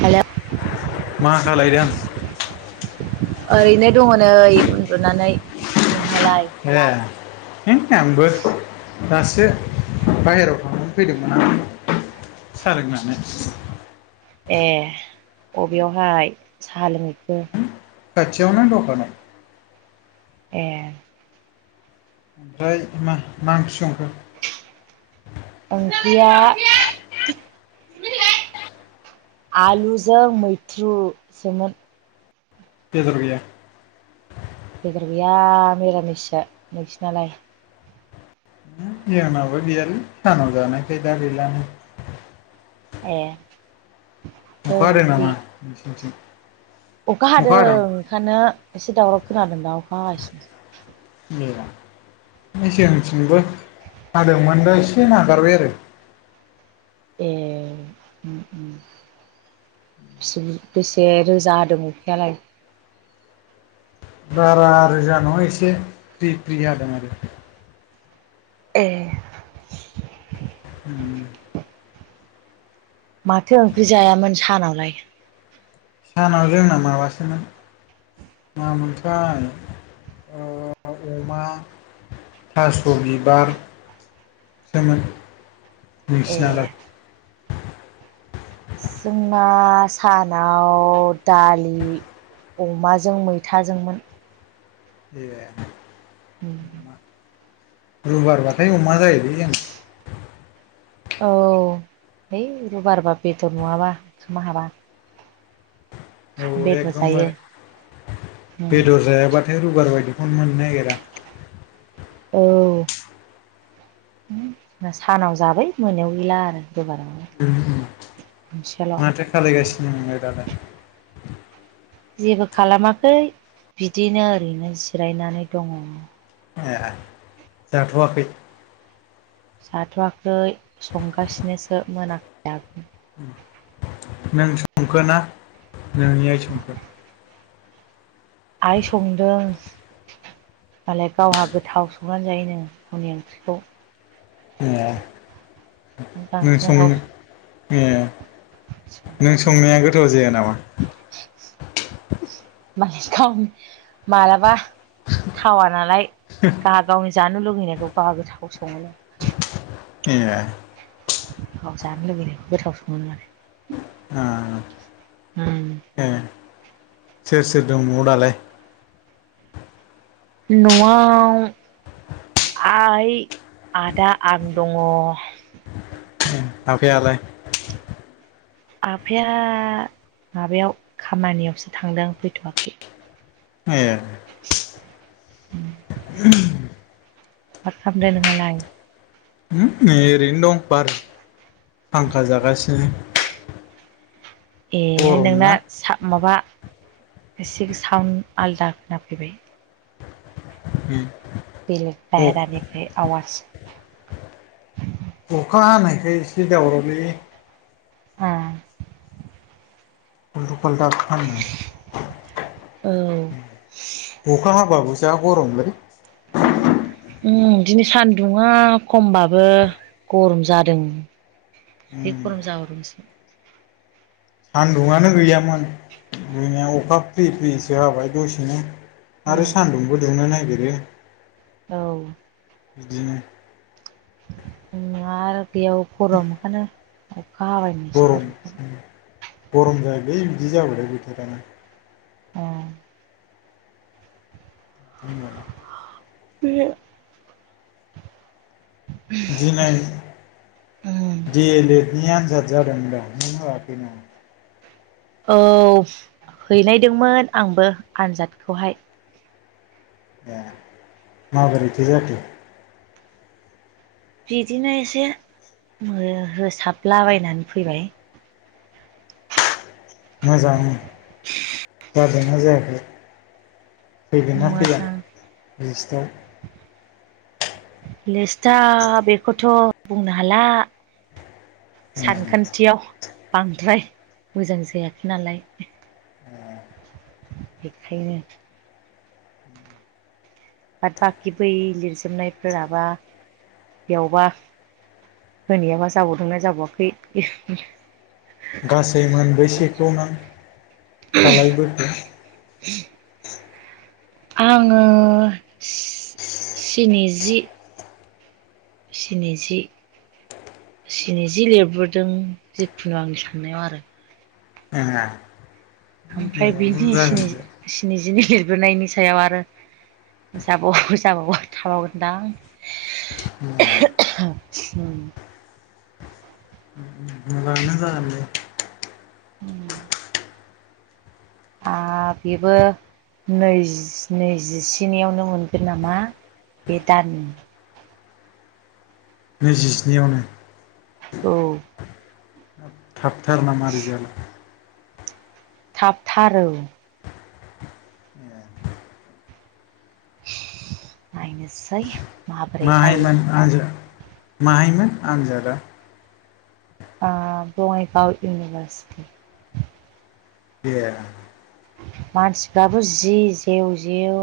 हेल' मा खालायदों? ओरैनो दङ नै उन्दुनानै नोंहालाय ए है आंबो दासो बायहेराव थांनानै फैदोंमोन आं। सा लोंनानै ए अबेयावहाय साहा लोंहैखो? खाथियावनो दखानाव। ए ओमफ्राय मा मा ओंख्रि संखो? ओंख्रिया आलुजों मैथ्रुसोमोन। बेदर‌ गैया? बेदर गैया मिरामिससो, नोंसिनालाय? जोंनाबो गैयालै सानाव जानायखाय दा गैलानो। ए माथो अखा हादों ओंख्रि नामा नोंसिनिथिं? अखा हादों ओंखानो एसे दावराव खोनादों दा अखा हागासि। ए नै जोंथिंबो हादोंमोनबो दा एसे नागारबाय आरो। ए उम उम बेसे बु बेसे रोजा होदों अखायालाय? बारा रोजा नङा एसे, फ्रि फ्रि जादों आरो। एह उम माथो ओंख्रि जायामोन सानावलाय? सानाव जोंना माबासोमोन मा मोनथाइ अमा थास' बिबारसोमोन नोंसिना ए लाय? जोंना सानाव दालि अमाजों मैथाजोंमोन। ए रबिबार बाथाय अमा जायो जोंथि औ है रुबार बा बेदर नङाबा ओंखामा हाबा औ बेदर जायो एकदमबारे बेदर जायाबाथाय रबिबार बायदिखौनो मोननो नागिरा औ ज सानाव जाबाय मोनायाव गैला आरो रबिबाराव- - माथो खालायगासिनो नोंलाय दालाय? जेबो खालामाखै बिदिनो ओरैनो जिरायनानै दङ। ए, जाथ'वाखै? जाथ'वाखै संगासिनोसो मोनाखै दाबो। नों संखो ना नोंनि आइ संखो? आइ संदों मालाय गावहा गोथाव संनानै जायो नो हरनि ओंख्रिखौ। ए नों लांखोना सं गावसोर ए नों संगासिनो संनाया गोथाव जाया नामा? माने गावनि मालाबा थावा नालाय गाहा गावनि जानो लुुगैनायखौ गावहा गोथाव सङोनो। ए औ जानो लुुबैनाय गोथाव सोमो आरो आ हम ए सोर सोर दं नआव दालाय न'आव आइ आदा आं दङ ए आफायालाय आफाया माबायाव खामानियावसो थांदों फैथ'वाखै ए उम माथ खालामदो नोंङालाय ओरैनो दं बार फांखा जागासिनो ए गरम नोंना ना माबा एसे साउन्ड आलदा खोनाफैबाय उम बेलेग बायहेरानिफ्राय आवाज अखा हानायखाय एसे दावरावलै ए [unintelligible] औ अखा हाबाबो जा गरमलै उम दिनै सान्दुंङा खमबाबो गरम जादों जि गरम जाबावदोंसो सान्दुंङानो गैयामोन जोंनिया अखा फ्रि फ्रिसो हाबाय दसेनो आरो उम सान्दुंबो दुंनो नागिरो औ बिदिनो आरो बेयाव गर'म मोनखानो अखा गरम हाबायनोसै गरम जायोलै बिदि जाबाथाय बोथोरा औ जोंनियाना। बे दिनै उम दि एलएड नि आन्जाद जादों होनदों आं नों होआखै नामा औ हैनायदोंमोन आंबो आनजादखौहाय ए माबोरैथो जाखो बिदिनो एसे हो-होसाबलाबायनानै फैबाय मोजां जादों ना जायाखै फैगोन ना फैया मोजां [unintelligible] लेस्टा बेखौथ' बुंनो हाला सानखान्थियाव बांद्राय मोजां जायाखै नालाय बेखायनो बट बाखि बै लिरजोबनायफोराबा बेयावबा होनायाबा जाबावदोंना जाबावाखै गासै मोनब्रैसेखौ नां दालायबोखो आङो स्निजि स्निजि सिनि जि लिरबोदों जिखुनु आंनि साननायाव आरो ह ओमफ्राय बिनि स्निजि स्निजिनि लिरबोनायनि सायाव आरो जाबावो जाबावो थाबावगोनदां [unintelligible] [unintelligible] मानो [unintelligible] [unintelligible] आं बेबो नैजि नैजिस्नियावनो मोनगोन नामा बे दान नैजिस्नियावनो औ थाबथार नामा रिजाला थाबथार औ ए नाइनोसै माहायमोन आनाद माहायमोन आनजादा ओ बङाइगाव इउनिभारसिटि ए मानसिफ्राबो जि जेव जेव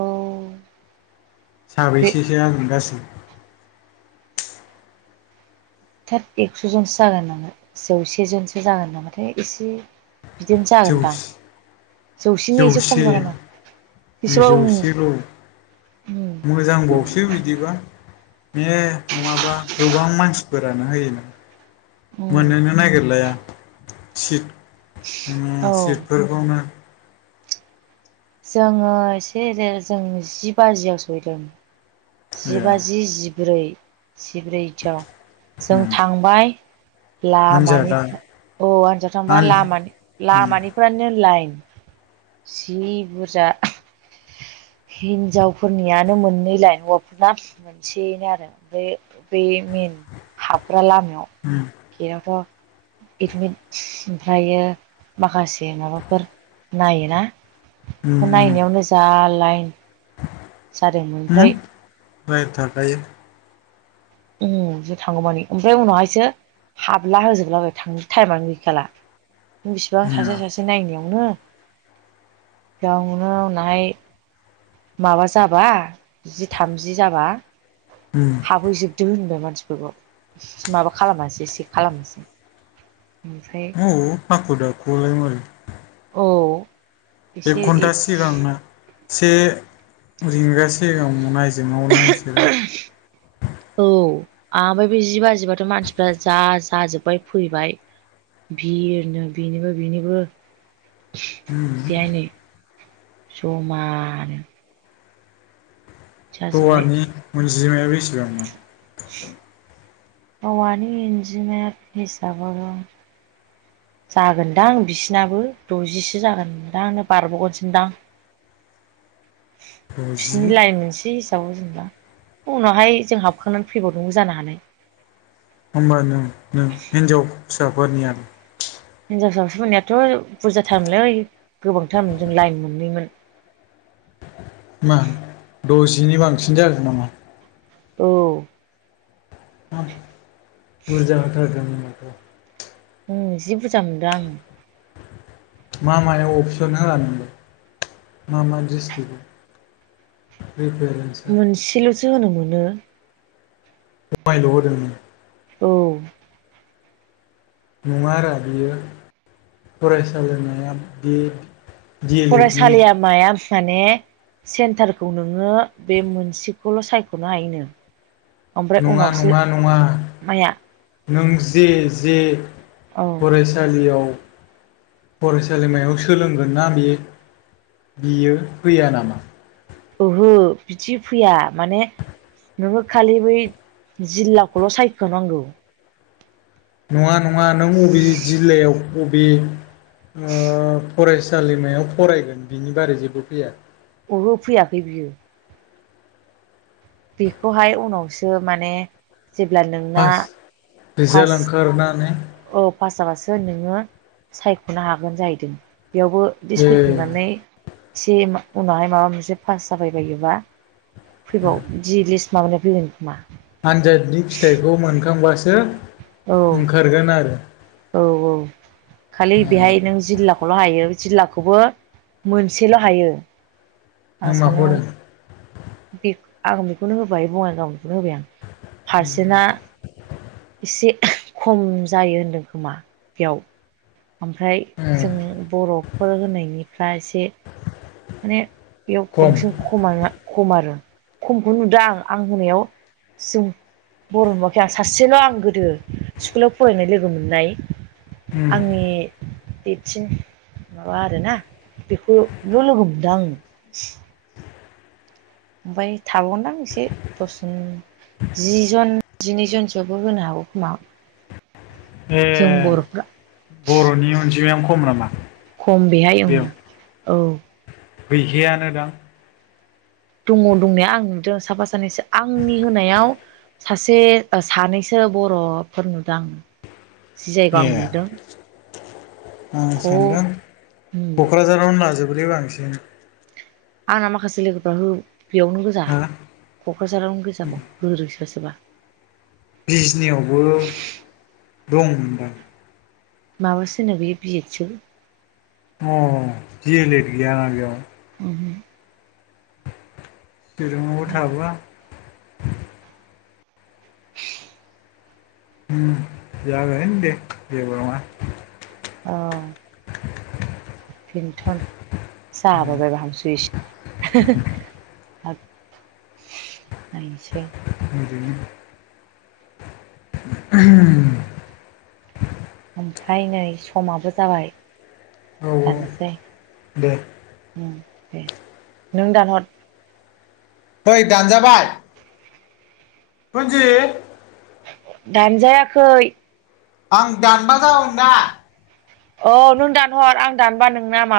बे साबैसेसो जागोन गासै थोद एकस'जनसो जागोन नामा जौसे जनसो जागोन नामाथाय एसे बिदिनो जौस जागोनदां जौसेनि एसे खम जौसे जागोना बेसेबां जौसेल' मोजांबावसो बिदिबा बे नङाबा गोबां मानसिफोरानो होयो ना उम मोनोनो नागिरलाया सिट ओम औ सिटफोरखौनो जोङो एसे जों जि बाजियाव सहैदों ए जिबाजि जिब्रै जिब्रैथियाव जों उम थांबाय आनजादा लामानिफ्राय औ आनजाव थांबा आन लामानि लामानि फोरानो लाइन जि बुरजा हिनजावफोरनियानो मोननै लाइन हौव दखना मोनसेनो आरो ओमफ्राय बे मेइन हाबग्रा लामायाव गेटआवथ' एडमिट ओमफ्रायो माखासे माबाफोर नायोना नायनायावनो जा लाइन जादोंमोन ओमफ्राय [unintelligible] उ ज थांगौ मानि ओमफ्राय उनावहायसो हाबला होजोबलाबाय थांनो टाइमानो गैखाला। बिसिबां जोंना सासे सासे नायगिरलांनो गावनो उनावहाय माबा जाबा जि थामजि जाबा उम हाबहैजोबदो होनबाय मानसिफोरखौ माबा खालामासै सेख खालामासै उमफ्राय ओ हाखु दाखुलाय मारै औ एक एसे घन्टा सिगांनो से रिंगा सिगां नायजावनो बिसोरो औ ओमफ्राय बे जि बाजिबाथ' मानसिफ्रा जा जाजोबबाय फैबाय बि होनो बेनिबो बेनिबो उम बेहाय नै जमानो जाजोब्बाय हौवानि अनजिमाया बेसेबांमोन औवानि इनजिमा हिसाबाबो जागोनदां बिसिनाबो द'जिसो जागोनदां आनो बारब'गोनसोदां [inaudible] द'जि बिसोरनि लाइन मोनसे औ जेनबा उनावहाय जों हाबखांनानै फैबावदोंबो जानो हानाय। होमबा नों नों हिनजाव फिसाफोरनिया हिनजावसा फोरनियाथ ' बुरजाथारमोनलै गोबांथारमोन जों लाइन मोननैमोन। मा द'जिनि बांसिन जागोन नामा? औ हा बुरजा होथारदों होनबाथ' ओं जि बुरजा मोनदों आं मा मायाव असन होया नोंलाय मा मा डिस्ट्रिकआव रिसटुरेन मोनसेल'सो होनो मोनो। एफ्लायल' होदों नों औ नङा आरो बियो फरायसालिमाया बे डि एल एड नि फरायसालिया माया माने सेन्टारखौ नोङो बे मोनसेखौल' सायख'नो हायोनो। ओमफ्राय नङा उनावसो नङा नङा माया नों जे जे औ फराय सालियाव फरायसालिमायाव सोलोंगोन ना बे बियो फैया नामा? ओहो बिदि फैया माने नोङो खालि बै जिल्लाखौल' सायख' नांगौ। नङा नङा नों बबे जिल्लायाव बबे ओ फरायसालिमायाव फरायगोन बिनि बारै जेबो फैया? ओहो फैयाखै बियो। बेखौहाय उनावसो माने जेब्ला नोंना पास पास रिजाल्ट ओंखारनानै औ पास जाबासो नोङो सायख'नो हागोन जाहैदों बेयावबो ए लिसफैखांनानै सिम उनावहाय माबा मोनसे पास जाबायबायोबा फैबाव जि लिस्ट माबानाय फैगोन खोमा? आनजादनि फिथाइखौ मोनखांबासो औ ओंखारगोन आरो औ औ खालि ए बेहाय नों जिल्लाखौल' हायो जिल्ला खौबो मोनसेल' हायो। नों माखौ होदों? बेख आं बेखौनो होबाय बङाइगावखौनो होबाय आं पारसेन्टआ एसे खम जायो होनदों खोमा बेयाव ओमफ्राय ए जों बर'फोर होनायनि फ्रा से माने बेयाव खम बांसिन खमानो खम आरो खमखौ नुदों आं आं होनायाव जों बर' नुवाखै आं सासेल' आं गोदो स्कुलाव फरायनाय लोगो मोननाय उम आंनि देसिन माबा आरोना बेखौल' लोगो हम दां ओमफाय थाबावगोनदां एसे दसन जि जन जिनैजनसोबो होनो हागौ खोमा। जों ए बर'फ्रा बर'नि अनजिमायानो खम नामा। खम बेहाय ओं बेयाव औ। गैखायानो दां। दङ दंनाया आं नुदों साफा सानैसो आंनि होनायाव सासे सानैसो बर'फोर नुदों जि ए जायगायाव आं मोनदों। आं ह' सानदों उम क'क्राझारावनो लाजोबोलै बांसिन आंना माखासे लोगोफ्रा बेयावनो गोजा हा क'क्राझारावनो गोजा बावनो होदों सोरबा सोरबा बिजनियावबो दंमोन दां? माबासो होनो बियो बि एदसो। अ डिलेट गैया बेयाव उमहो दोरुङावबो थाबोआ उम जागोन दे जेबो नङा अ फिन्थन जाबाय बायबा हामसै [unintelligible] हाग नायनिसै [unintelligible] [unintelligible] ओमफ्राय नै समाबो जाबाय औ दानोसै दे उम दे नों दा हर नै दानजाबाय मोनजि ओ दानजायाखै आं दानबा [unintelligible] जागोन दा औ नों दानहर आं दानबा नोंना मा